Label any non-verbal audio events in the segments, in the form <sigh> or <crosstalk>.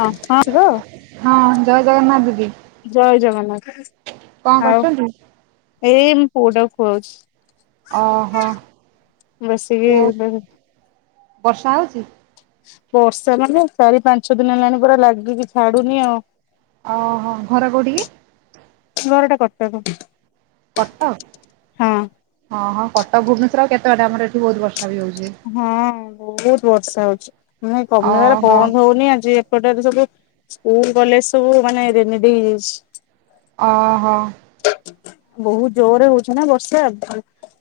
ହଁ କୁହନ୍ତୁ? ହଁ ଜୟ ଜଗନ୍ନାଥ ଦିଦି? ଜୟ ଜଗନ୍ନାଥ କଣ ଆଉ କରୁଛନ୍ତି? ଏଇ ମୁଁ ପୁଅଟାକୁ ଖୁଆଉଛି। ଓହୋ ବସିକି ଓ ବର୍ଷା ହଉଛି? ବର୍ଷା ମାନେ ଚାରି ପାଞ୍ଚ ଦିନ ହେଲାଣି ପୁରା ଲାଗିକି ଛାଡୁନି ଆଉ। ଓହୋ ଘର କୋଉଠି କି? ଘରଟା କୋଉଠି <unintelligible> କଟକ ହଁ ହଁ କଟକ ଭୁବନେଶ୍ୱର ଆଉ କେତେ ବାଟ ଆମର ଏଠି ବହୁତ ବର୍ଷା ବି ହଉଛି। ହଁ ବହୁତ ବର୍ଷା ହଉଛି ମାନେ କମିବାର ଓହୋ ବନ୍ଦ ହଉନି ଆଜି ହଟାତ୍ ସବୁ ସ୍କୁଲ୍ କଲେଜ୍ ସବୁ ମାନେ ରେନି ଡେ ହେଇଯାଇଚି। ଆହା। ବହୁତ୍ ଜୋରରେ ହଉଚି ନା ବର୍ଷା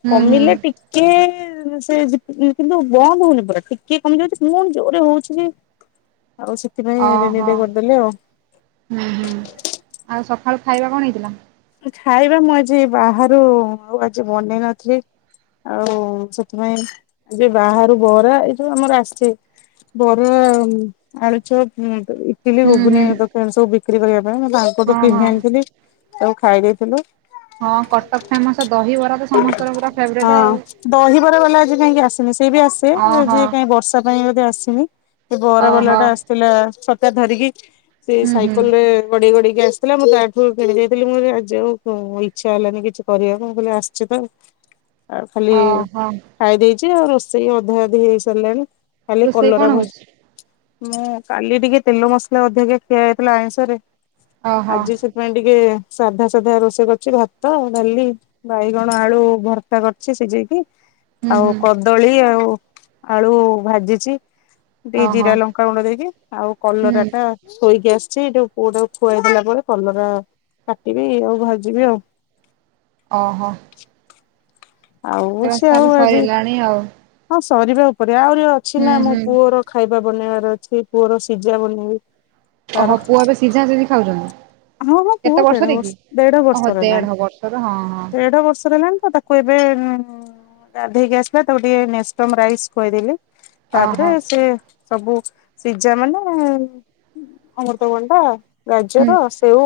ହୁଁ ହୁଁ କମିଲେ ଟି ଟିକେ ସେ କିନ୍ତୁ ବନ୍ଦ ହଉନି ପୁରା ଟିକେ କମିଯାଉଚି ପୁଣି ଜୋରେ ହଉଚି ଯେ ଆଉ ସେ ଓହୋ ହୁଁ-ହୁଁ ଆଉ ସଖାଳୁ ଖାଇବା କଣ ହେଇଥିଲା? ଖାଇବା ମୁଁ ଆଜି ବାହାରୁ ଆଉ ଆଜି ବନେଇ ନଥିଲି। ଆଉ ସେଥିପାଇଁ ଆଜି ବାହାରୁ ବରା ଏଇ ଯଉ ଆମର ଆସିଚି ବରା, ଆଳୁଚପ୍, ଇ ଟିଲି, ହୁଁ ହୁଁ ଗୁଗୁନି ଦୋକାନ ସବୁ ବିକ୍ରି କରିବା ପାଇଁ ମୁ ହଁ ତାଙ୍କଠୁ ହଁ କିଣି ଆଣିଥିଲି ସବୁ ଖାଇ ଦେଇଥିଲୁ। ହଁ କଟକ୍ ଫେମସ୍ ଦହିବରା ତ ସମସ୍ତଙ୍କ ପୁରା ଫେବ୍ରେଟ୍। ହଁ ଦହିବରା ବାଲା ଆଜି କାହିଁକି ଆସି ନି ସେ ବି ଆସେ ଓହୋ ଏଯାଏ ବର୍ଷ ସା ପାଇଁ ବୋଧେ ଆସନି, ସେ ବରାବାଲା ଓହୋ ଟା ଆସିଥିଲା ଛତା ଧରିକି ସେ ହୁଁ ହୁଁ ସାଇକେଲ୍ ରେ ଗଡେଇ-ଗଡେଇ କି ଆସିଥିଲା ମୁଁ ତାଠୁ କିଣିଦେଇ ଥିଲି ମୋ ଆଜି ଆଉ ଇଚ୍ଛା ହେଲାନି କିଛି କରିବାକୁ ମୁଁ କହିଲି ଆସିଚି ତ ଆଉ। ଆଉ ଖାଲି ଓହୋ ଖାଇ ଦେଇଛି ଆଉ ରୋଷେଇ ଅଧା ଅଧି ହେଇସାରିଲାଣି। ଖାଲି ରୋଷେଇ କଲରା କଣ ଭସ୍ ହଉଛି? ମୁଁ କାଲି ଟିକେ ତେଲ ମସଲା ଅଧିକ ଖିଆ ହୋଇଥିଲା ଆଇଁଷରେ, ଓହୋ ଆଜି ସେ <unintelligible> ଟିକେ ସାଧା-ସାଧା ରୋଷେଇ କରିଚି ଭାତ, ଡାଲି, ବାଇଗଣ ଆଳୁ ଭର୍ତା କରିଚି ସିଜେଇକି ହୁଁ ଆଉ ହୁଁ କଦଳୀ ଆଉ ଆଳୁ ଭାଜିଚି। ଟିକେ ଓହୋ ଜିରା ଲଙ୍କା ଗୁଣ୍ଡ ଦେଇକି ଆଉ ହୁଁ। କଲରା ଟା ଥୋଇକି ଆସିଛି, ଏଇଟା ପୁଅଟାକୁ ଖୁଆଇ ଦେଲା ପରେ କଲରା କାଟିବି ଆଉ ଭାଜିବି ଆଉ। ଓହୋ। ଆଉ ରୋଷେଇବାସ ସେ ଆଉ ତାହେଲେ ଆଜି ସରିଲାଣି ଆଉ ହଁ ସରିବା ଉପରେ, ଆହୁରି ଅଛି ନା ହୁଁ ମୋ ହୁଁ ପୁଅର ଖାଇବା ବନେଇବାର ଅଛି, ପୁଅର ସିଜା ବନେଇବି। ତାର ଓହୋ ପୁଅ ଏବେ ସିଝା ସିଝି ଖାଉଚନ୍ତି। ହଁ ହଁ ପୁଅ କେତେ ଦେଢ ବର୍ଷର ବର୍ଷ କି ଦେଢ ଓହୋ ବର୍ଷର ହେଲାଣି ଦେଢ ବର୍ଷର ହଁ-ହଁ। ଦେଢ ବର୍ଷର ହେଲାଣି ତ ତାକୁ ଏବେ ଗାଧେଇକି ଆସିଲା ତାକୁ ଟିକେ ନେଷ୍ଟମ ରାଇସ୍ ଖୁଆଇଦେଲି। ତାପରେ ଓହୋ ସେ ସବୁ ସିଜା ମାନେ ଅମୃତଭଣ୍ଡା, ହୁଁ ଗାଜର, ସେଉ,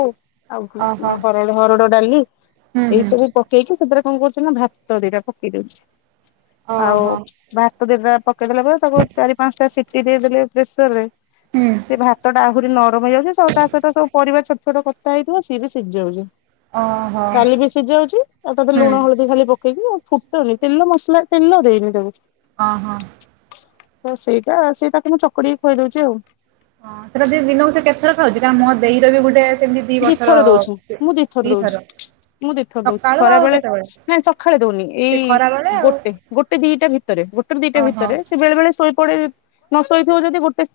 ଆଉ ଓହୋ ହର ହରଡ ଡାଲି ହୁଁ ଏଇ ହୁଁ ସବୁ ପକେଇକି ସେଥିରେ କଣ କରୁଛି ନା ଭାତ ଦିଟା ପକେଇ ଦଉଚି। ଆଉ ଓହୋ ଭାତ ଦିଇଟା ପକେଇ ଦେଲାପରେ ତାକୁ ଚାରି ପାଞ୍ଚଟା ସିଟିି ଦେଇଦେଲେ ପ୍ରେସରରେ ହୁଁ ସେ ଭାତଟା ଆହୁରି ନରମ ହେଇଯାଉଛି, ସ ତା ସହିତ ସବୁ ପରିବା ଛୋଟ-ଛୋଟ କଥା ହେଇଥିବ ସିଏ ବି ସିଝି ଯାଉଛି। ଓହୋ ଡାଲି ବି ସିଝିଯାଉଚି ଆଉ ତାଧେରେ ହୁଁ ଲୁଣ ହଳଦୀ ଖାଲି ପ ପକେଇକି ଆଉ ଫୁଟୁନି ତେଲ ମସଲା ତେଲ ଦେଇନି ତାକୁ। ହଁ-ହଁ। ତ ସେଇଟା-ସେଇଟାକୁ ମୁଁ ଚକଟିକି ଖୁଆଇ ଦଉଚି ଆଉ। ହଁ ସେଇଟା <unintelligible> ଦିନକୁ ସେ କେତେଥର ଖାଉଚି କାରଣ ମୋ ଦେଇର ବି ଗୋଟେ ସେମିତି ଦି ବର୍ଷର, ଦିଥର ଦଉଛି ମୁଁ ଦଉଛି। ଦିଥର ମୁଁ ଦିଥର ଦଉଚି ସକାଳୁ ଆଉ ଖରାବେଳେ କେତେବେଳେ ନାଇଁ ସକାଳେ ଦଉନି, ସେ ଏଇ ଖରା ବେଳେ ଆଉ ଗୋଟେ-ଗୋଟେ ଦିଟା ଭିତ ଭିତରେ ଗୋଟେ ରୁ ଦିଟା ଓହୋ ଭିତରେ, ସେ ବେଳେ-ବେଳେ ଶୋଇପଡେ ନ ଶୋଇଥିବ ଯଦି ଗୋଟେ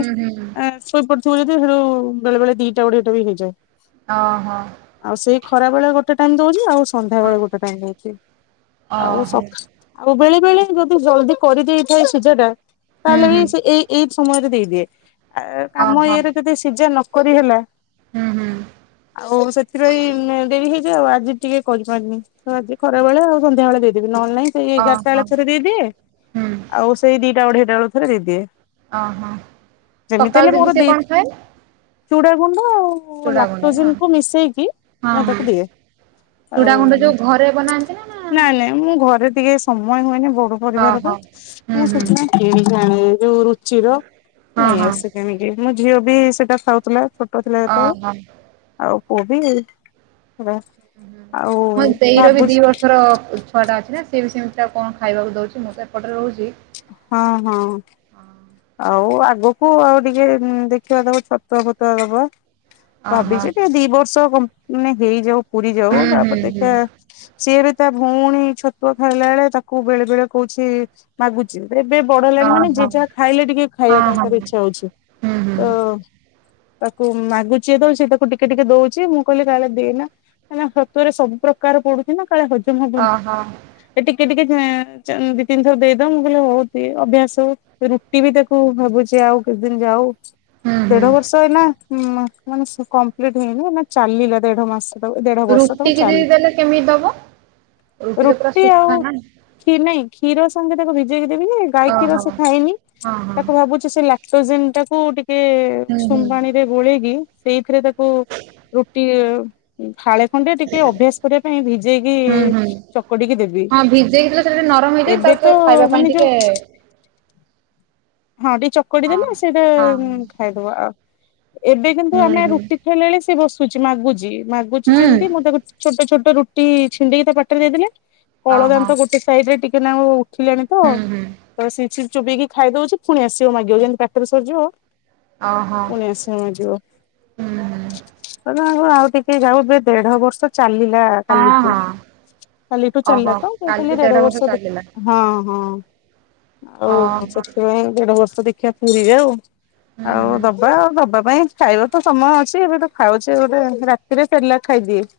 ହୁଁ-ହୁଁ। <unintelligible> ହେଟୁ ବେଳେ-ବେଳେ ଦିଟା ଅଢ଼େଇଟା ବି ହେଇଯାଏ। ଓହୋ। ଆଉ ସେଇ ଖରାବେଳେ ଗୋଟେ ଟାଇମ୍ ଦଉଚି ଆଉ ହଁ ସନ୍ଧ୍ୟାବେଳେ ଗୋଟେ ଟାଇମ୍ ଦଉଚି, ଆଉ ଓହୋ ସଖା ଆଉ ବେଳେ ବେଳେ ଯଦି ଜଲଦି କରିଦେଇଥାଏ ସିଝା ଟା, ହୁଁ ତାହେଲେ ହୁଁ ବି ସେ ଏଇ ଏଇ ସମୟରେ ଦେଇଦିଏ, ଆ କାମ ଓହୋ ଇଏରେ ଯଦି ସିଝା ନକରି ହେଲା ହୁଁ ହୁଁ ଆଉ ସେଥିରେ ଏଇ <unintelligible> ହେଇ ଆଉ ଆଜି ଟିକେ କରିପାରିନି, ଆଜି ଖରା ବେଳେ ଆଉ ସନ୍ଧ୍ୟା ବେଳେ ଦେଇଦେବି, ନହେଲେ ନାଇଁ ସେଇ ଏଗାରଟା ଓହୋ ବେଳେ ଥରେ ଦେଇଦିଏ, ହୁଁ ଆଉ ସେଇ ଦିଟା ଅଢେଇଟା ବେଳେ ଥରେ ଦେଇଦିଏ। ଓହୋ, ସକାଳୁ ଦିଦି ସେ କଣ ଖାଏ? ଚୁଡ଼ା ଗୁଣ୍ଡ ଆଉ ଚୁଡ଼ାଗୁଣ୍ଡ ନା ଲାକ୍ଟୋଜିନ୍ ହଁ କୁ ମିଶେଇକି ମୁଁ ତାକୁ ଦିଏ। ଚୁଡା ଗୁଣ୍ଡ ଆଉ ଯୋଉ ଘରେ ବନାନ୍ତି ନା, ନା ନାଇଁ ନାଇଁ ମୁଁ ଘରେ ଟିକେ ସମୟ ହୁଏନି, ବଡ ପରିବାର ତ, ଓହୋ ହୁଁ ମୁଁ ହୁଁ ସେଥିପାଇଁ କିଣିକି ଆଣେ ଯୋଉ ରୁଚିର ହଁ ନେଇ ହଁ ଆସେ କିଣିକି, ମୋ ଝିଅ ବି ସେଇଟା ଖାଉଥିଲା। ଛୋଟ ଥିଲା ଯେତବେଳେ, ଓହୋ ଆଉ ପୁଅବି ପୁରା ହଁ, ମୋ ଦେଇର ବି ଦି ବର୍ଷର ଛୁଆଟା ଅଛି ନା, ସିଏ ବି ସେମିତି ତାକୁ କଣ ଖାଇବାକୁ ଦଉଛି, ମୁଁ ତ ଏପଟରେ ରହୁଛି। ହଁ ହଁ। ହଁ। ଆଉ ଆଗକୁ ଆଉ ଟିକେ ଦେଖିବା ତାକୁ ଛତୁଆ ଫତୁଆ ଦବା। ଓହୋ ଭାବିଛି ଟିକେ ଦି ବର୍ଷ ମାନେ ହେଇଯାଉ, ପୁରି ଯାଉ, ହୁଁ ହୁଁ ତାପରେ ହୁଁ ଦେଖିବା ସିଏ ବି ତା ଭଉଣୀ ଛତୁଆ ଖାଇଲା ବେଳେ, ତାକୁ ବେଳେ ବେଳେ କହୁଛି ମାଗୁଛି, ଏବେ ବଡ ହେଲାଣି ମାନେ ଓହୋ ଯେ ଯାହା ଖାଇଲେ ଟିକେ ଖାଇବା ହଁ ପାଇଁ ହଁ ତାର ଇଛା ହଉଛି। ହୁଁ ହୁଁ ତ ତାକୁ ମାଗୁଛି ଯେତେବେଳେ ସେ ତାକୁ ଟିକେ ଟିକେ ଦଉଛି, ମୁଁ କହିଲି କାଳେ ଦେଇନା ମାନେ ଛତୁଆରେ ସବୁ ପ୍ରକାର ପଡୁଛି ନା କାଳେ ହଜମ ହବନି। ଓହୋ ଏ ଟିକେ ଟିକେ ଦି ତିନି ଥର ଦେଇଦଉ ମୁଁ କହିଲି ହଉ ଦେ ଅଭ୍ୟାସ ହଉ। ରୁଟି ବି ତାକୁ ଭାବୁଛି ଆଉ କେତେ ଦିନ ଯାଉ ହୁଁ ହୁଁ ଦେଢ ବର୍ଷ ଏଇନା ହୁଁ ମାନେ କମ୍ପ୍ଲିଟ ହେଇନି ଏଇନା ଚାଲିଲା ଦେଢ ମାସ। ଦେଢ ବର୍ଷ ରୁଟି ତାକୁ କି ଚାଲୁ ଯଦି ଦେଲେ କେମିତି ଦବ? ତ ପୁରା ରୁଟି ଆଉ ଶୁଖା ନା କ୍ଷୀ ନାଇଁ କ୍ଷୀର ସଙ୍ଗେ ତାକୁ ଭିଜେଇକି ଦେବିନି ଗାଈ କ୍ଷୀର ସେ ଓହୋ ଖାଇନି। ହଁ। ହଁ ତାକୁ ଭାବୁଛି ସେ ଲାକ୍ଟୋଜେନ ଟାକୁ ଟିକେ ହୁଁ ହୁଁ ଉଷୁମ ପାଣିରେ ଗୋଳେଇକି ସେଇଥିରେ ତା ହୁଁ ରୁଟି ଫାଳେ ଖଣ୍ଡେ ଟିକେ ଅଭ୍ୟାସ କରିବା ପାଇଁ ଭିଜେଇକି ହୁଁ ଚକଡିକି ଦେବି। ତ ସେଇଟା ଟିକେ ନରମ ହେଇଯାଏ ଏବେ ତାକୁ ତ ଟିକେ ଖାଇବା ପାଇଁ ମାନେ ଯୋଉ ଟିକେ ହଁ ଟିକେ ଚକଡି ହଁ ଦେଲେ ସେଇଟା ହଁ ଖାଇଦବ ଆଉ ଏବେ କିନ୍ତୁ ହୁଁ ଆମେ ହୁଁ ରୁଟି ଖାଇଲା ବେଳେ ସିଏ ବସୁଛି ମାଗୁଛି ମାଗୁଛି ହୁଁ ଯେମିତି ମୁଁ ତାକୁ ଛୋଟ ଛୋଟ ରୁଟି ଛିଣ୍ଡେଇକି ତା ପାଟିରେ ଦେଇଦେ ଲେ, ଓହୋ କଳଦାନ୍ତ ତ ଗୋଟେ ସାଇଡ ରେ ଟିକେ ନାଗୁ ଉଠିଲାଣିତ ହୁଁ ହୁଁ ତ ସେ ଚୋବେଇକି ଖାଇଦଉଛି ପୁଣି ଆସିବ ମାଗିବ ଯେମିତି ପାଟିରୁ ସରିଯିବ ଓହୋ ପୁଣି ଆସିବ ମାଗିବ। ହୁଁ ହୁଁ <unintelligible> ଆଉ ଟିକେ ଯାଉ ଏବେ ଦେଢ ବର୍ଷ ଚାଲିଲା। ହଁ କାଲିଠୁ ହଁ କାଲିଠୁ ଚାଲିଲା ଓହୋ ତ ମୁ କାଲିଠୁ କହିଲି ଦେଢ ବର୍ଷ ଦେ ଚାଲିଲା ହଁ ହଁ ଆଉ ଓହୋ ସେଥିପାଇଁ ଦେଢ ବର୍ଷ ଦେଖିବା ପୁୁରିଯାଉ ହୁଁ ଆଉ ହୁଁ ଦବା ଆଉ ଦବା ପାଇଁ ଖାଇବା ତ ସମୟ ଅଛି ଏବେ ତ ଖାଉଛି ଗୋଟେ ରାତିରେ ସେରେଲାକ ଖାଇଦିଏ।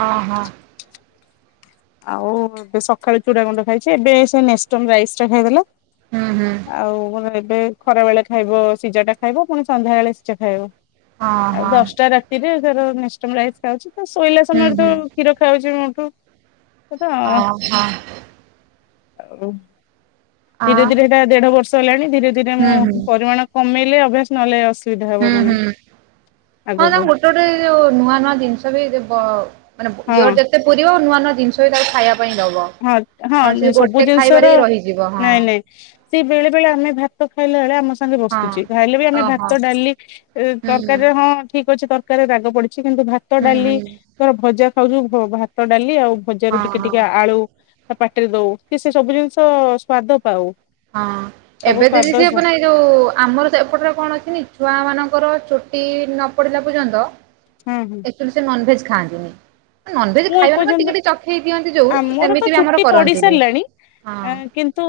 ଓହୋ। ଆଉ ଏବେ ସକାଳୁ ଚୁଡା ଗୁଣ୍ଡ ଖାଇଛି ଏବେ ସେ ନେଷ୍ଟମ ରାଇସ ଟା ଖାଇଦେଲା। ହୁଁ ହୁଁ। ଆଉ <unintelligible> ଏବେ ଖରା ବେଳେ ଖାଇବ ସିଝାଟା ଖାଇବ ପୁଣି ସନ୍ଧ୍ୟାବେଳେ ସିଝା ଖାଇବ। ଆଉ ଓହୋ ଦଶଟା ରାତିରେ ତାର ନେଷ୍ଟମ ରାଇସ୍ ଖାଉଛି। ଶୋଇଲା ହୁଁ ସମୟରେ ହୁଁ ତ କ୍ଷୀର ଖାଉଛି ମୋଠୁ। ତାକୁତ ଆଉ ଓହୋ ଆ ଧୀରେ ଧୀରେ ସେଇଟା ଦେଢ ବର୍ଷ ହେଲାଣି ଧୀରେ ଧୀରେ ମୁଁ ହୁଁ ହୁଁ ପରିମାଣ କମେଇଲେ ଅଭ୍ୟାସ ନହଲେ ଅସୁବିଧା। ହୁଁ ହବ ପୁଣି। ହୁଁ ହଁ ତା ଆଗକୁ ଗୋଟେ ଗୋଟେ ଯୋଉ ନୂଆ ନୂଆ ଜିନିଷ ବି କ ମାନେ ହଁ ଇଅର ଯେତେ ପୁରିବ ନୂଆ ନୂଆ ଜିନିଷ ବି ତାକୁ ଖାଇବା ପାଇଁ ଦବ। ହଁ ନହେଲେ ସେ ହଁ ସବୁ ଗୋଟେ ଜିନିଷ ର ଖାଇବାରେ ହିଁ ରହିଯିବ ହଁ ନାଇଁ ନାଇଁ ସିଏ ବେଳେ ବେଳେ ଆମେ ଭାତ ତ ଖାଇଲା ବେଳେ ଆମ ସାଙ୍ଗେ ହଁ। ବସୁଚି। ଖାଇଲେ ବି ଆମେ ଓହୋ ଭାତ ଡାଲି ହୁଁ ହୁଁ ତରକାରୀରେ ହଁ ଠିକ ଅଛି ତର କାରିରେ ରାଗ ପଡିଚି କିନ୍ତୁ ଭାତ ହୁଁ ଡାଲି ହୁଁ ତର ଭଜା ଖାଉଛୁ ଭାତ ଡାଲି ଆଉ। ଭଜାରୁ ହଁ ଟିକେ ହଁ ଟିକେ ଆଳୁ ତା ପାଟିରେ ଦଉ କି ସେ ସବୁ ଜିନିଷ ସ୍ଵାଦ ପାଉ। ହଁ ସବୁ ଏବେ ଦେଇଯିବ ସ୍ଵାଦ ସେ ଯା- ମାନେ ଯଉ ଆମର ଏପଟରେ କଣ ଅଛି ଛୁଆ ମାନଙ୍କର ଚୁଟି ନ ପଡିଲା ପର୍ଯ୍ୟନ୍ତ ହ। ତ ସେ ନନଭେଜ୍ ଖାଆନ୍ତିନି। ନନଭେଜ ମୁଁ ଖାଇବାନି ମାନେ ଏପର୍ଯ୍ୟନ୍ତ ଟିକେ ଟିକେ ଚଖେଇ ଦିଅନ୍ତି ଯୋଉ ଆମର ତ ସେମିତି ବି ଆମର ଚୁଟି କରନ୍ତିନି ହଁ। ତୁ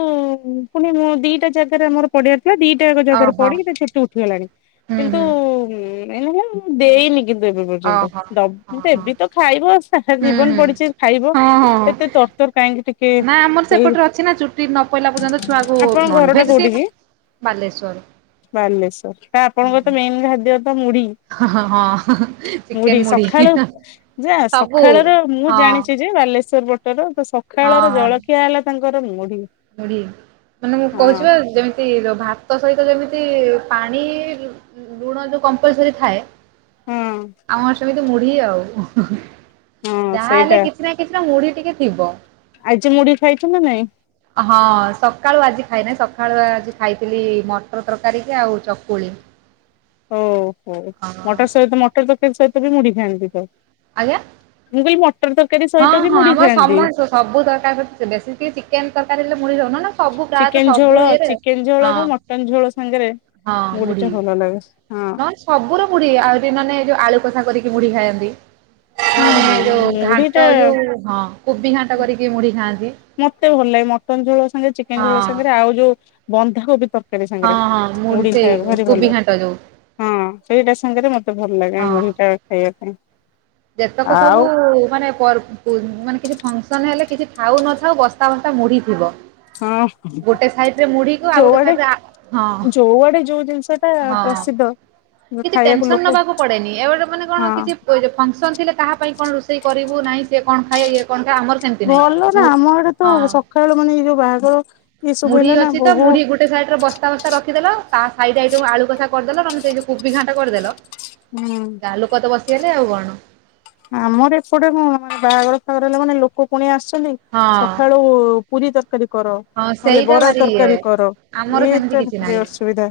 ପୁଣି ମୋ ଦିଟା ଜାଗାରେ ଆମର ପଡିଆ ଦିଟା ଏକ ଜାଗାରେ ଓହୋ ପଡି ସେ ଚୁଟି ଉଠିଗଲାଣି ହୁଁ କିନ୍ତୁ ହୁଁ ମେନ୍ ହେଲା ଦେଇନି କିନ୍ତୁ ଏବେ ପର୍ଯ୍ୟନ୍ତ। ଓହୋ ହଁ ହଁ। ଦେବି ତ ଖାଇବ ଆସ। ହୁଁ ସାରାଜୀବନ ହୁଁ ପଡିଚି ଖାଇବ ହଁ ହଁ। ଏତେ ତର ତର କାହିଁକି ଟିକେ ନା ଆମର ଏଇ ସେପଟରେ ଅଛି ନା ଚୁଟି ନପଇଲା ପର୍ଯ୍ୟନ୍ତ ଛୁଆକୁ ଆପଣଙ୍କ ଘର ଟା ନନଭେଜ ସିଏ କୋଉଠି କି ବାଲେସ୍ୱର। ବାଲେଶ୍ଵର ତା ଆପଣଙ୍କର ତ ମେନ ଖାଦ୍ୟ ତ ମୁଢି। ହଁ ହଁ ମୁଢ଼ି ଚିକେନ ମୁଢି ସକାଳୁ ଯା ସବୁ ସଖାଳର ମୁଁ ହଁ ଜାଣିଚି ଯେ ବାଲେଶ୍ୱର ପଟର ତ ସଖାଳର ଜଳଖିଆ ହେଲା ତାଙ୍କର ମୁଢି। ବଢ ମାନେ ମୁଁ ହଁ କହୁଚି ପା ଯେମି ତି ଭାତ ସହିତ ଯେମିତି ପାଣି ଲୁଣ ଯୋଉ କମ୍ପଲସରି ଥାଏ। ହଁ ଆମ ସେମିତି ମୁଢୀ ଆଉ ହଁ ଯାହା ହେଲେ ସେଇଟା କିଛି କିଛି ନା କିଛି ମୁଢି ଟିକେ ଥିବ। ଆଜି ମୁଢି ଖାଇଚୁ ନା ନାଇଁ। ହଁ ସକାଳୁ ଆଜି ଖାଇନହିଁ ସକାଳୁ ଆଜି ଖାଇଥିଲି ମଟର ତରକାରୀ କି ଆଉ ଚକୁଳି। ଓ ହୋ ହଁ ମଟର ସହିତ ମଟର ତରକାରି ସହିତ ବି ମୁଡ଼ି ଖାଆନ୍ତି ଥାନ୍ତି ତ। ଆଜ୍ଞା। ମୁଁ କହିଲି ମଟର ତରକାରୀ ହଁ ସହିତ ବି ହଁ ମୁଡି ଆମର ଖାଆନ୍ତି। ସମସ୍ତ ସବୁ ତରକାରି ସହିତ ବେଶୀ ଟିକେ ଚିକେନ ତରକାରୀ ହେଲେ ମୁଡି ଯାଉନ ନା। ସବୁ ପ୍ରାୟତଃ ଚିକେନ ସବୁ ଝୋଳ ଇଏରେ ଚିକେନ ହଁ ଝୋଳକୁ ମଟନ ଝୋଳ ସାଙ୍ଗରେ ମୁଢ଼ି ଟା ଭଲ ଲାଗେ। ହଁ। ନା ସବୁର ର ମୁଢି ଆଉ ମାନେ ଯୋଉ ଆଳୁ କସା କରିକି ମୁଢି ଖାଆନ୍ତି। ହଁ ଆମେ ହଁ ଯୋଉ ମୁଢି ଟା ଘାଣ୍ଟ ଯୋଉ ହଁ କୋବି ଘାଣ୍ଟ କରିକି ମୁଢି ଖାଆନ୍ତି। ମତେ ଭଲ ଲାଗେ ମଟନ୍ ଝୋଳ ସାଙ୍ଗରେ ଚିକେନ ଝୋଳ ହଁ ସାଙ୍ଗରେ ଆଉ ଯୋଉ ବନ୍ଧାକୋବି ତରକାରୀ ତରକାରୀ ହଁ ସାଙ୍ଗରେ ହଁ ମୁଢି ମୁଡି ସେଇ ଖାଇବାକୁ ଭାରି ଭଲ କୋବି ଘାଣ୍ଟ ଯୋଉ ଲାଗେ। ହଁ ସେଇଟା ସାଙ୍ଗରେ ମତେ ଭଲ ଲାଗେ ମୁଢି ଟା ଖାଇବା ପାଇଁ। ଯେତେକ ଆଉ ସବୁ ମାନେ ପର ପୁର୍ ମାନେ କିଛି ଫଙ୍କସନ ହେଲେ କିଛି ଥାଉ ନଥାଉ ବସ୍ତା ବସ୍ତା ମୁଡି ଥିବ। ହଁ ଗୋଟେ ସାଇଡ ରେ ମୁଢିକୁ ଆଉ ଗୋଟେ ଯୋଆଡେ ସାଇଡ ରେ ହଁ ଯୋଆଡେ ଯୋଉ ଜିନିଷ। ଟା ହଁ। ପ୍ରସିଦ୍ଧ। କିଛି ଖାଇବାକୁ ଟେନସନ ଲୋକ ନବାକୁ ପଡେନି ଏବେ ମାନେ କଣ ହଁ କିଛି ଫୁଙ୍କସନ ଥିଲେ କାହା ପାଇଁ କଣ ରୋଷେଇ କରିବୁ ନାହିଁ ଏ କଣ ଖାଏ ଇଏ କଣ ଖାଏ ଆମର ସେମିତି ନାହିଁ ଭଲ ନା ମୁଁ ଆମ ଆଡେ ତ ହଁ ସକାଳଳୁ ମାନେ ଏଇ ଯୋଉ ବାହାଘର ଏଇ ସବୁ ହେଲା ନା ବହୁ ସାଇଡ ର ବସ୍ତା ବସ୍ତା ରଖିଦେଲ ତା ସାଇଡ ଆଇଟମ ଆଳୁ କଷା କରିଦେଲ ନହେ ସେଇ କୋବି ଘାଣ୍ଟ କରିଦେଲ ହୁଁ। କର ତ ବସିଗଲେ ଆଉ କଣ। ଆମର ଏପଟେ କଣ ବାହାଘର ଫାହାଗର ହେଲା ମାନେ ଲୋକ ପୁଣି ଆସୁଛନ୍ତି। ହଁ ସକାଳୁ ପୁରୀ ତରକାରୀ କର। ହଁ ନହେଲେ ସେଇଟା ବରା ଭାରି ଇଏ ତରକାରୀ କର, ଆମର ସେମିତି ଏଇଟା କିଛି ଭାରି ନାହିଁ ଅସୁବିଧା।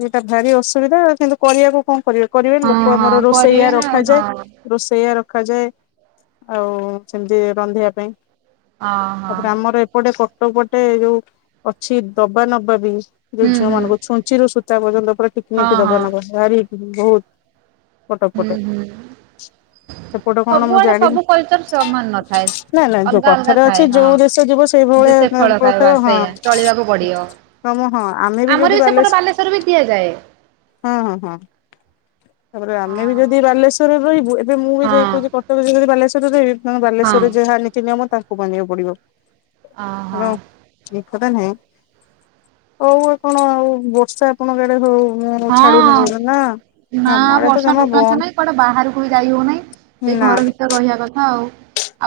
ଏଇଟା ଭାରି ଅସୁବିଧା କିନ୍ତୁ କରିବାକୁ କଣ କରିବେ କରିବେ ହଁ ଲୋକ ହଁ ଆମର କରିବେ ରୋଷେଇଆ ନା ରଖାଯାଏ। ହଁ ରୋଷେଇଆ ରଖାଯାଏ ଆଉ ସେମିତି ରନ୍ଧିବା ପାଇଁ। ହଁ ହଁ ତାପରେ ଆମର ଏପଟେ କଟପଟେ ଯୋଉ ଅଛି ଦବା ନବା ବି। ହୁଁ ଯୋଉ ଝିଅ ହୁଁ ମାନଙ୍କୁ ଛୁଞ୍ଚି ରରୁ ସୂତା ପର୍ଯ୍ୟନ୍ତ ପୁରା ହଁ ଟିକିକି ହଁ ଦବ ନ ବହୁତ। କଟକ ହୁଁ ପଟେ। ହୁଁ ସେପଟେ କଣ ସବୁଆଡେ ସବୁ କଲଚର ସମାନ ନଥାଏ। ନାଇଁ ନାଇଁ ଯୋଉ ଅଲଗା ଅଲଗା କଥାରେ ଥାଏ ଅଛି ହଁ ଯୋଉ ଦେଶ ଯିବ ଯେ ସେ ଫଳ ଖାଇବା ସେଇଭଳିଳିଆ <inaudible> ହଁ। ସେଇଆ ଚଳିବାକୁ ପଡିବ। ହମ ହଁ ଆମେ ବି ଆମର ଯଦି ସେପଟ ବାଲ ବାଲେଶ୍ଵର ବି ଦିଆଯାଏ। ହଁ ହଁ ହଁ। ତାପରେ ଆମେ ବି ହଁ ଯଦି ବାଲେଶ୍ୱରରେ ରହିବୁ ଏବେ ମୁଁ ବି ଯାଇ କହୁଛି ହଁ କଟକ ଯଦି ବାଲେଶ୍ୱରରେ ରହିବି। ବାଲେଶ୍ୱରରେ ଯାହା ନୀତି ନିୟମ ତାହାକୁ ବାନ୍ଧିବାକୁ ପଡିବ। ଓହୋ ଏ କଥା ନାହିଁ ହଉ କଣ ଆଉ ବର୍ଷା ଆପଣଙ୍କ ଆଡେ ହଉ। ମୁଁ ଛାଡୁନି ହଁ କୋ ନା। ନା ଆମ ଆଡେ ତ ବର୍ଷା ଜମା ଟୋଟାଳି ବନ୍ଦ ଛାଡ଼ୁନାହିଁ କୁଆଡେ ବାହାରକୁ ବି ଯାଇ ହଉନାହିଁ ସେ ନା ଘର ଭି ରହିବା କଥା ଆଉ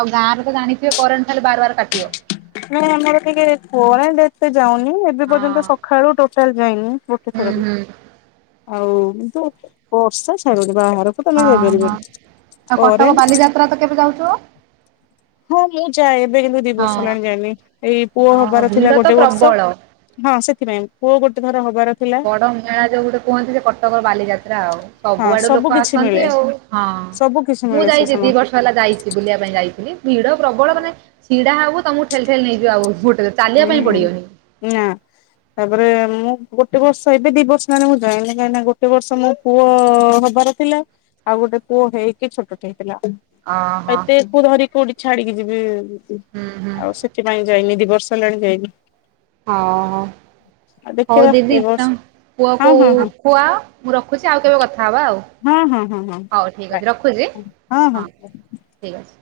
ଆଉ ଗାଁରେ ତ ଜାଣିଥିବେ କରେଣ୍ଟ ଖାଲି ବାର ବାର କାଟିବ। ନାଇଁ ଆମର ଟିକେ କୋରେଣ୍ଟ ଏତେ ଯାଉନି। ଏ ହଁ ପର୍ଯ୍ୟନ୍ତ ସକାଳୁ ଟୋଟାଲି ଯାଇନି ଗୋଟେ ହୁଁ ଥର ବି। ହୁଁ। ଆଉ କିନ୍ତୁ ବର୍ଷା ଛାଡୁନି ବାହାରକୁ ଟୋଟାଳି ଓହୋ ଯାଇପାରିବନି ଆଉ କଟକ କରେଣ୍ଟ ବାଲିଯାତ୍ରା ତ କେବେ ଯାଉଥିବ? ହଁ ମୁଁ ଯାଏ ଏବେ କିନ୍ତୁ ଦି ବର୍ଷ ହେଲାଣି ଯାଏନି ଏଇ ପୁଅ ହଁ ହବାର ଭିଡ ଥିଲା ତ ଗୋଟେ ବର୍ଷ। ପ୍ରବଳ ହଁ ସେଥିପାଇଁ ପୁଅ ଗୋଟେ ଥର ହବାର ଥିଲା ବଡ ମେଳା ଯୋଉ ଗୋଟେ କୁହନ୍ତି ସେ କଟକର ବାଲିଯାତ୍ରା ଆଉ। ହଁ ସବୁଆଡୁ ସବୁ ଲୋକ କିଛି ମିଳେ ଆସନ୍ତି ଆଉ ହଁ। ସବୁ କିଛି ମୁଁ ମିଳେ ସେ ଯାଇଛି ଦି ସମମାନ <unintelligible> ବର୍ଷ ହେଲା ଯାଇଛି ବୁଲିବା ପାଇଁ ଯାଇଥିଲି ଭିଡ ପ୍ରବଳ ମାନେ ଛିଡା ହବ ତମକୁ ଠେଲି ଠେଲି ନେଇଯିବ ଆଉ ଗୋଟେ। ଚାଲିବା ପାଇଁ ହୁଁ ପଡିବନି ନା। ତାପରେ ମୁଁ ଗୋଟେ ବର୍ଷ ଏବେ ଦି ବର୍ଷ ମାନେ ମୁଁ ଯାଏନି କାହିଁକି ନା ଗୋଟେ ବର୍ଷ ମୁଁ। ପୁଅ ହବାର ଥିଲା ଆଉ ଗୋଟେ ପୁଅ ହେଇକି ଛୋଟ ହେଇଥିଲା। ଅହ ଏତେ କୁ ଧରିକି କୋଉଠି ଛାଡିକି ଯିବି। ହୁଁ ହୁଁ। ସେଥିପାଇ ଯାଇନି ଦି ବର୍ଷ ହେଲାଣି ଯାଇନି। ଅ ହଁ। ଆଉ ହଉ ଦେଖିବା ଦିଦି ଏ ବର୍ଷ ତମ ହଁ ପୁଅକୁ ହଁ ହଁ ଖୁଆ ମୁଁ ରଖୁଛି ଆଉ କେବେ କଥା ହବା ଆଉ। ହଁ ହଁ ହଁ ହଁ ହଉ ଠିକ୍ ବାଏ ଅଛି ରଖୁଛି ହଁ ହଁ। ଠିକ୍ ଅଛି।